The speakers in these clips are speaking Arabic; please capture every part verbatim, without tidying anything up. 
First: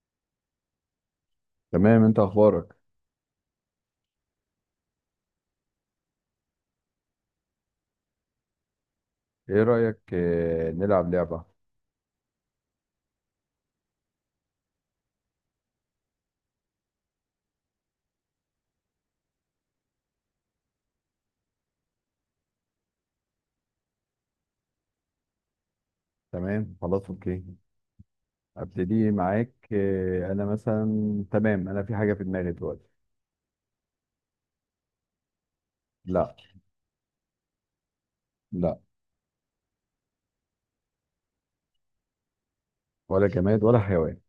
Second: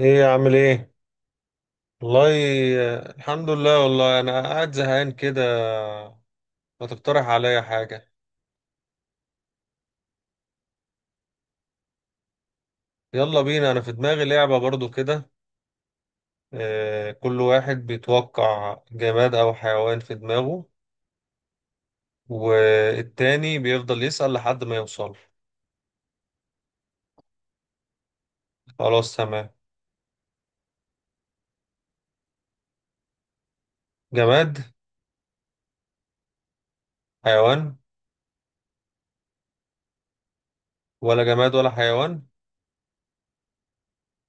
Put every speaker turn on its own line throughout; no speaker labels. ايه عامل ايه؟
تمام، انت
والله.
اخبارك؟
آه، الحمد لله، والله انا قاعد زهقان كده. ما تقترح عليا حاجة؟
ايه رأيك آه، نلعب لعبة؟
يلا بينا، انا في دماغي لعبة برضو كده. آه، كل واحد بيتوقع جماد او حيوان في دماغه، والتاني بيفضل يسأل لحد ما يوصل.
تمام، خلاص، اوكي. ابتدي
خلاص تمام.
معاك. آه، انا مثلا، تمام، انا في حاجة في دماغي دلوقتي.
جماد؟
لا.
حيوان؟
لا.
ولا جماد ولا حيوان؟
ولا جماد ولا حيوان.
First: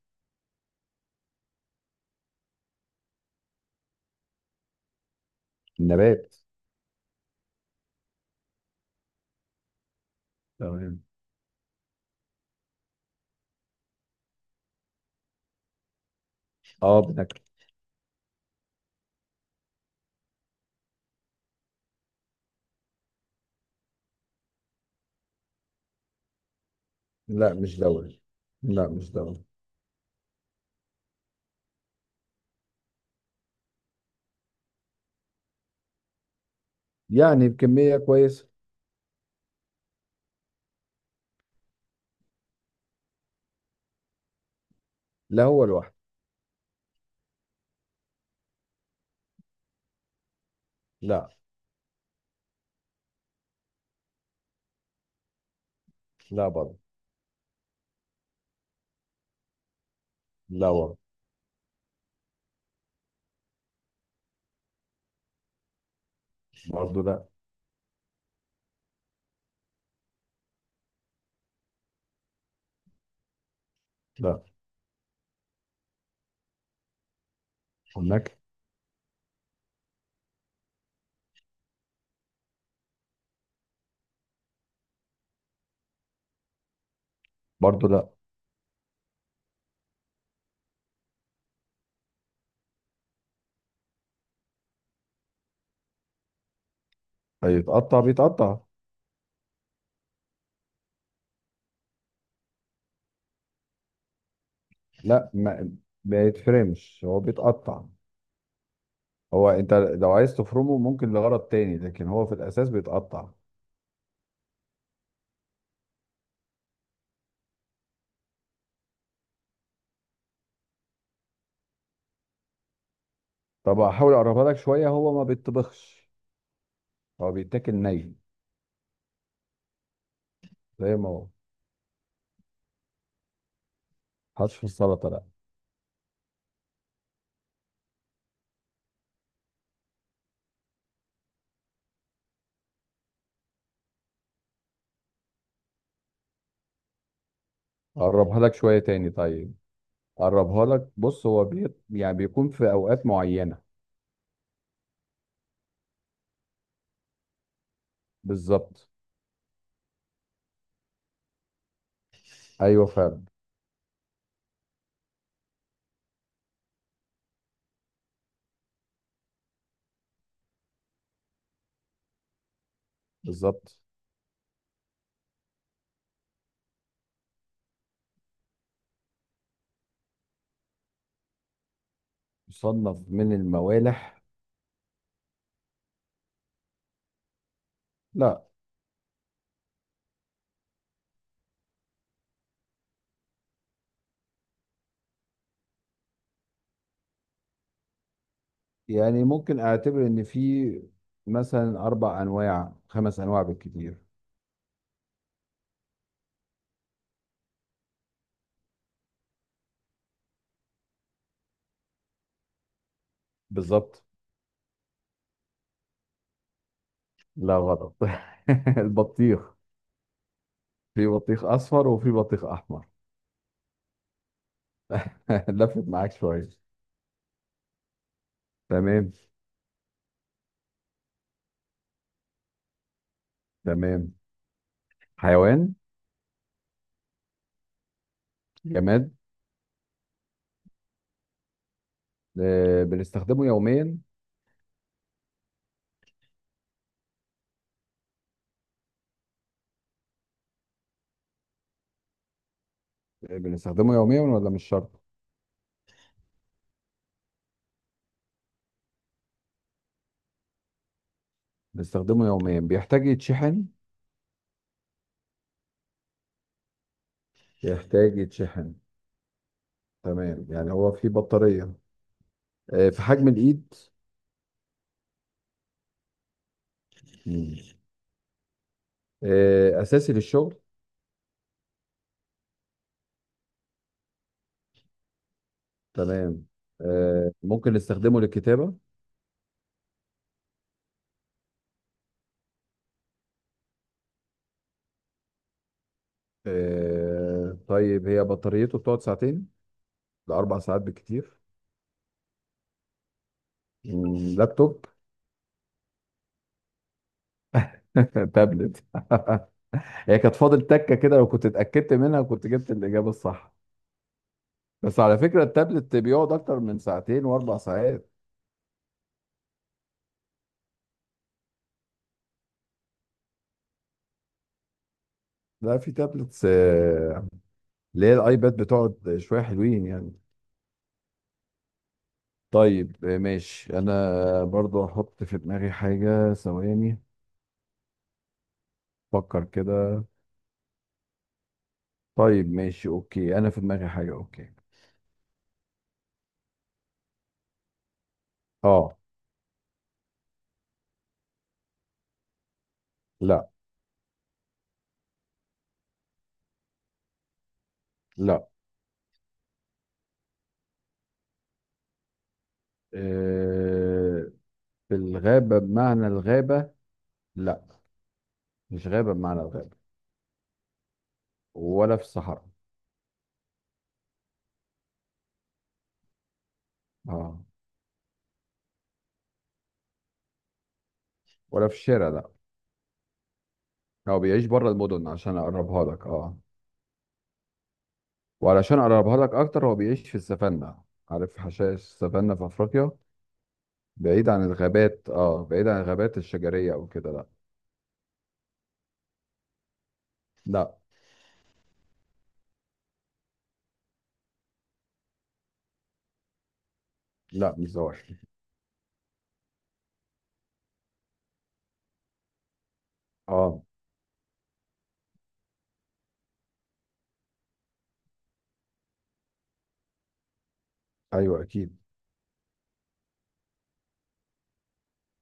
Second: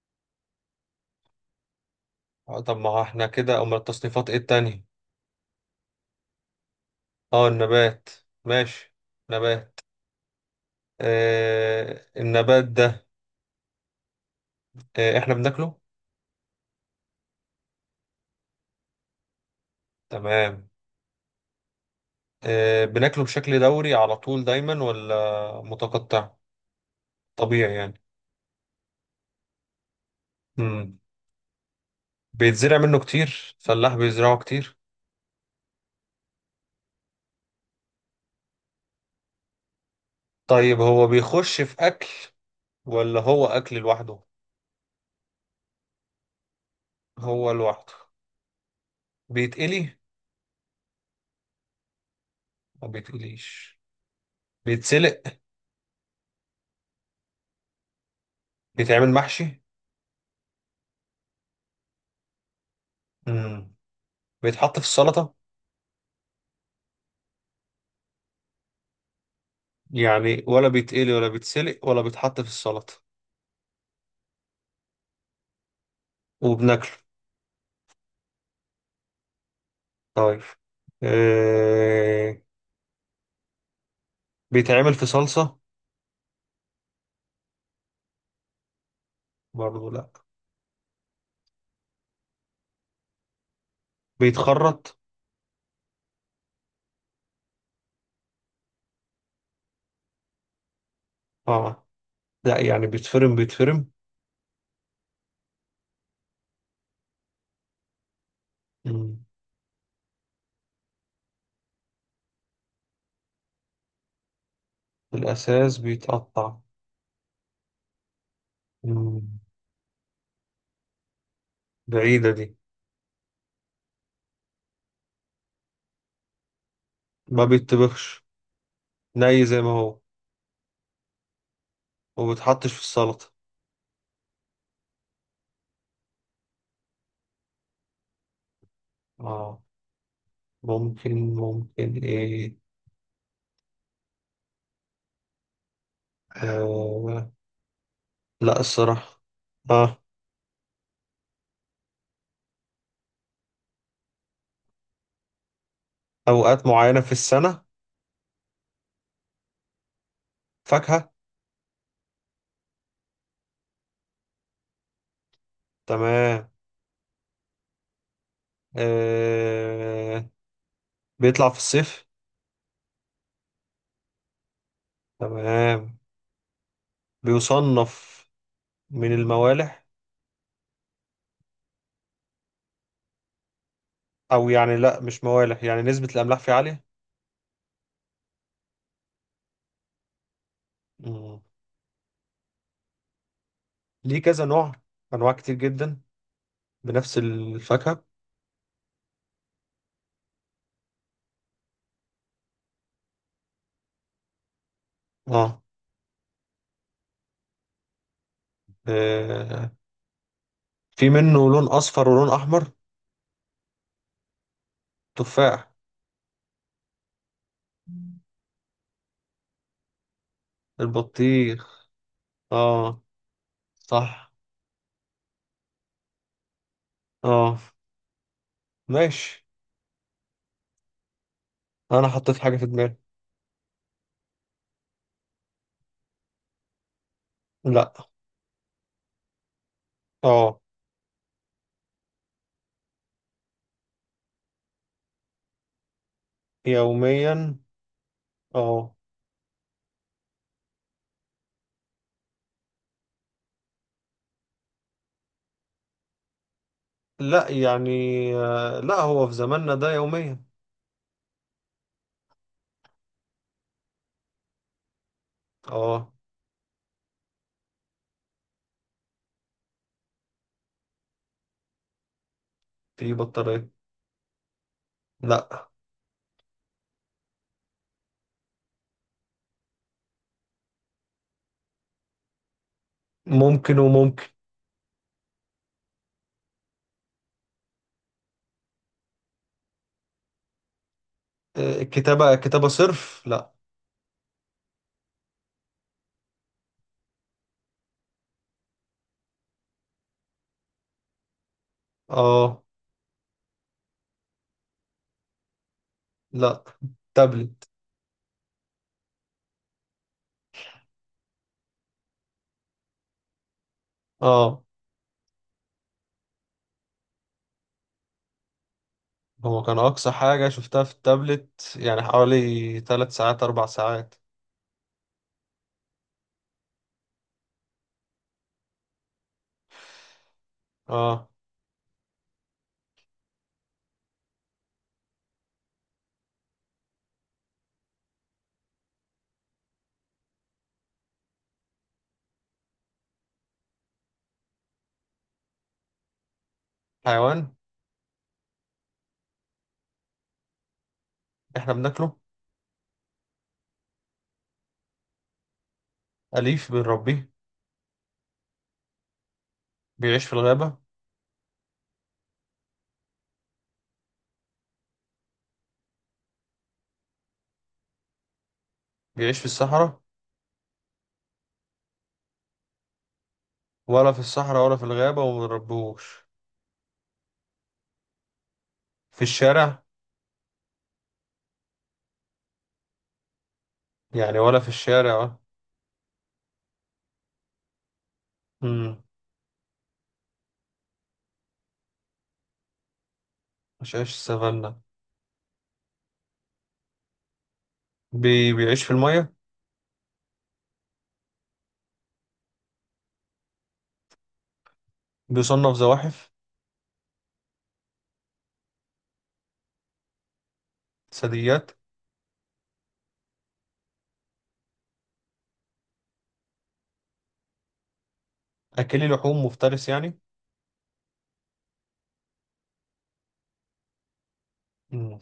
آه، طب ما احنا كده امال التصنيفات ايه التانية؟
نبات.
اه النبات. ماشي. نبات.
تمام.
آه النبات ده. آه احنا بناكله.
اه، بناكل.
تمام. آه، بناكله بشكل دوري على طول دايما ولا متقطع؟
لا،
طبيعي
مش
يعني.
دوري. لا، مش دوري.
مم. بيتزرع منه كتير، فلاح بيزرعه كتير.
يعني بكمية كويسة.
طيب هو بيخش في أكل ولا هو أكل لوحده؟
لا، هو لوحده.
هو لوحده. بيتقلي؟
لا.
ما بيتقليش. بيتسلق؟
لا برضه.
بيتعمل محشي؟
لا برضه.
مم. بيتحط في السلطة؟
برضه لا.
يعني ولا بيتقلي ولا بيتسلق ولا بيتحط في السلطة.
لا.
وبناكله.
هناك.
طيب. آه... بيتعمل في صلصة؟
برضه لا.
برضه لا. بيتخرط؟
هيتقطع، بيتقطع.
اه. لا يعني بيتفرم بيتفرم.
لا، ما ما يتفرمش، هو بيتقطع.
مم.
هو انت لو عايز تفرمه ممكن لغرض تاني، لكن هو في الاساس بيتقطع.
الأساس بيتقطع. مم. بعيدة دي.
طب احاول اقربها لك شويه، هو ما بيتطبخش. هو
ما
بيتاكل ني
بيتبخش. ني زي ما هو.
زي ما هو.
وما بيتحطش في السلطة.
حطش في السلطه لا.
اه. ممكن ممكن ايه. آه.
اقربها لك
لا
شويه تاني،
الصراحة.
طيب.
اه.
اقربها لك، بص، هو بي... يعني بيكون في اوقات معينه.
أوقات معينة في السنة.
بالظبط.
فاكهة.
ايوه فعلا.
تمام. آه. بيطلع في الصيف.
بالظبط.
تمام. بيصنف من الموالح.
يصنف من الموالح؟
أو يعني لا مش موالح، يعني نسبة الأملاح فيه عالية.
لا.
مم. ليه كذا نوع؟ انواع كتير جدا بنفس الفاكهه.
يعني ممكن اعتبر ان في مثلا اربع انواع، خمس انواع بالكتير.
اه. آه، في منه لون اصفر ولون احمر.
بالظبط.
تفاح؟
لا، غلط. البطيخ. في بطيخ
البطيخ.
اصفر وفي بطيخ احمر.
اه صح.
لفت معاك شويه.
اه.
تمام.
ماشي. انا حطيت حاجه في دماغي.
تمام. حيوان.
لا.
جماد.
اه.
آه، بنستخدمه يوميا.
يوميا. اه.
آه، بنستخدمه يوميا ولا مش شرط؟
لا يعني. آه، لا هو في زماننا ده يوميا.
بنستخدمه يوميا، بيحتاج يتشحن.
اه.
يحتاج يتشحن. تمام، يعني هو في بطارية. آه، في
في
حجم
بطاريه؟
الإيد.
لا.
مم. آه، أساسي للشغل.
ممكن وممكن.
تمام. آه، ممكن نستخدمه للكتابة.
آه، كتابه كتابه صرف لا.
آه، طيب، هي بطاريته بتقعد ساعتين لأربع ساعات بالكتير.
اه.
مم، لابتوب.
لا. تابلت.
تابلت. هي كانت فاضل تكه كده، لو كنت اتاكدت منها كنت جبت الاجابه الصح.
اه.
بس على فكره التابلت بيقعد اكتر من ساعتين واربع ساعات.
هو كان أقصى حاجة شفتها في التابلت يعني حوالي تلات ساعات أربع ساعات.
لا، في تابلتس آه، اللي هي الايباد بتقعد شويه حلوين يعني.
آه.
طيب، آه، ماشي، انا برضو هحط في دماغي حاجه ثواني. فكر كده. طيب ماشي اوكي، انا في دماغي حاجه. اوكي.
حيوان؟
اه.
إحنا بناكله؟
لا.
أليف بنربيه؟
لا.
بيعيش في الغابة؟
آه، في الغابه بمعنى الغابه، لا. مش غابه
بيعيش
بمعنى
في
الغابه.
الصحراء؟
ولا في الصحراء.
ولا في الصحراء ولا في الغابة ومنربيهوش.
اه.
في الشارع؟
ولا في الشارع لا. هو
يعني
بيعيش
ولا في
بره المدن
الشارع.
عشان
آه.
اقربها لك. اه. وعلشان
مم،
اقربها لك اكتر، هو بيعيش في السافانا. عارف حشائش السافانا في افريقيا؟
مش عايش في
بعيد عن
السافانا.
الغابات، اه، بعيد عن الغابات الشجريه او كده، لا.
بي... بيعيش في المية؟
لا.
بيصنف زواحف؟
لا، مش زواحف.
ثدييات؟
اه.
أكلي لحوم مفترس يعني.
ايوه اكيد.
مم.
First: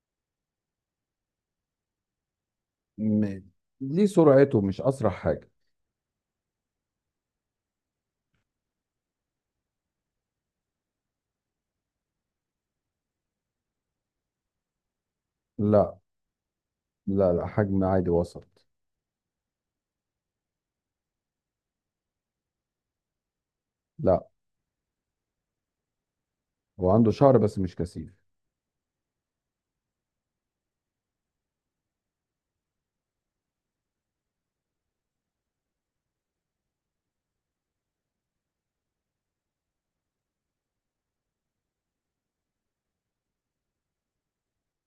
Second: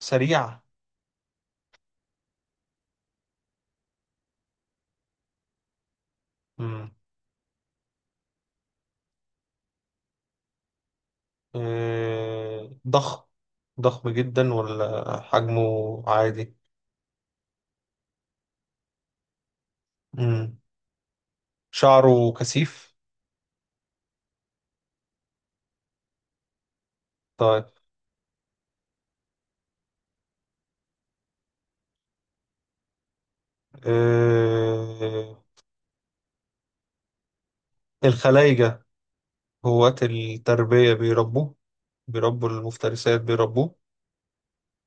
سريع؟
م... ليه سرعته مش اسرع حاجه.
مم. آه، ضخم. ضخم جدا ولا حجمه
لا.
عادي؟
لا، لا، حجم عادي وسط.
مم. شعره كثيف؟
لا، هو عنده شعر بس
طيب.
مش كثيف.
آه، الخلايجة هواة التربية بيربوه. بيربوا المفترسات بيربوه.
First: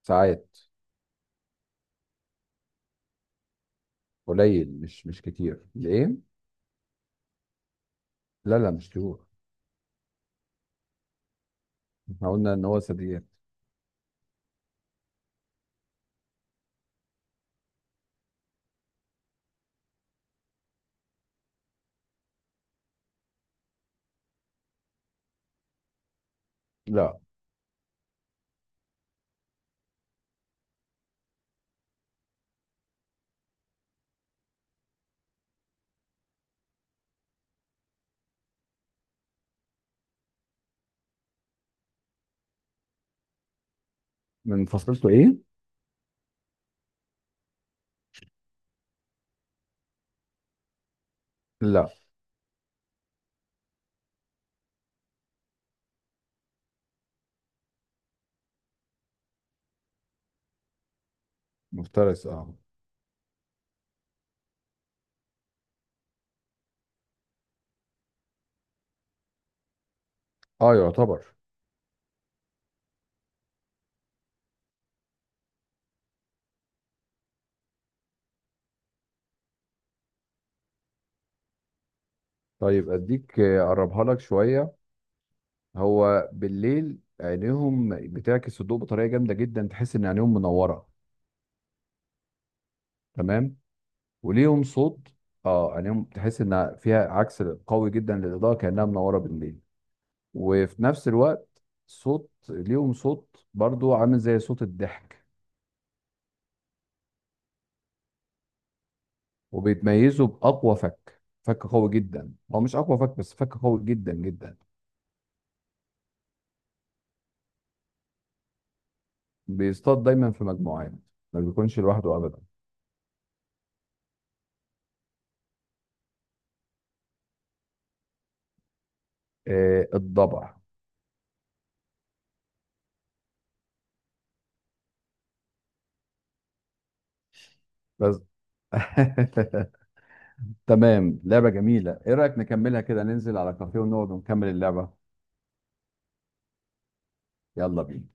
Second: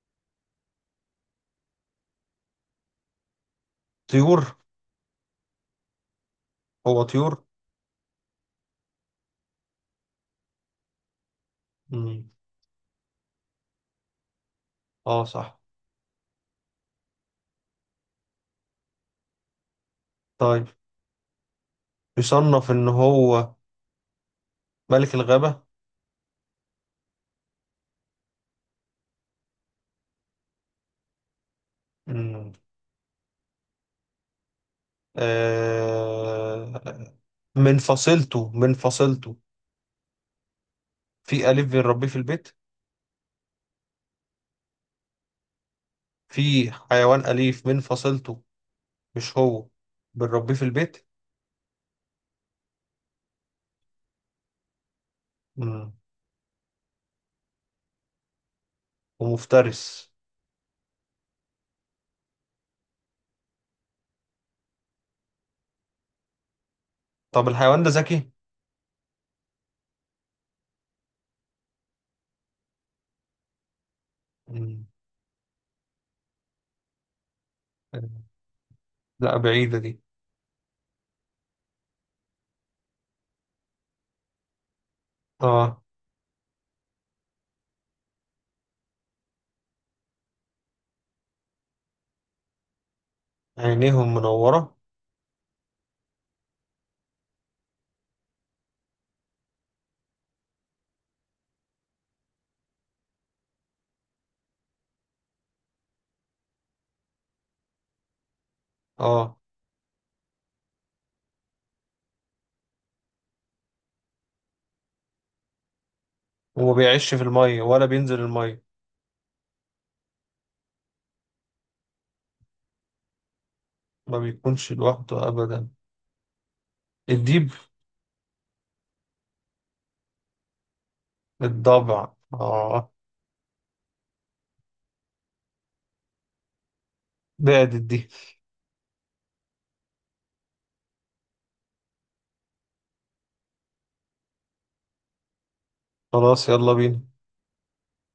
ساعات.
طيور؟
قليل، مش مش كتير ليه.
هو طيور؟
لا. لا، مش طيور.
مم.
احنا قلنا ان هو ثدييات.
اه صح. طيب. يصنف إن هو ملك الغابة؟
لا.
مم. آه، من فصيلته من فصيلته في أليف بنربيه في البيت.
من فصيلته ايه؟
في حيوان أليف من فصيلته مش هو بنربيه في البيت.
لا.
مم. ومفترس.
مفترس، اه.
طب الحيوان ده ذكي؟
اه يعتبر.
مم. لا بعيدة دي.
طيب اديك، آه، اقربها لك شويه.
اه.
هو بالليل عينيهم بتعكس الضوء بطريقه جامده جدا، تحس ان عينيهم منوره. تمام.
عينيهم
وليهم
منورة.
صوت. اه، عينيهم تحس ان فيها عكس قوي جدا للاضاءه كانها منوره بالليل. وفي نفس الوقت صوت، ليهم صوت برضو عامل زي صوت الضحك.
اه.
وبيتميزوا باقوى فك، فك قوي جدا، هو مش اقوى فك بس فك قوي جدا جدا.
وما بيعيش في المية ولا بينزل المية.
بيصطاد دايما في مجموعات، ما بيكونش لوحده ابدا.
ما بيكونش لوحده أبدا. الديب؟
آه الضبع.
الضبع. اه. بعدت دي.
بس. تمام، لعبة جميلة. ايه رأيك نكملها كده، ننزل على كافيه ونقعد ونكمل اللعبة؟
خلاص يلا بينا.
يلا بينا.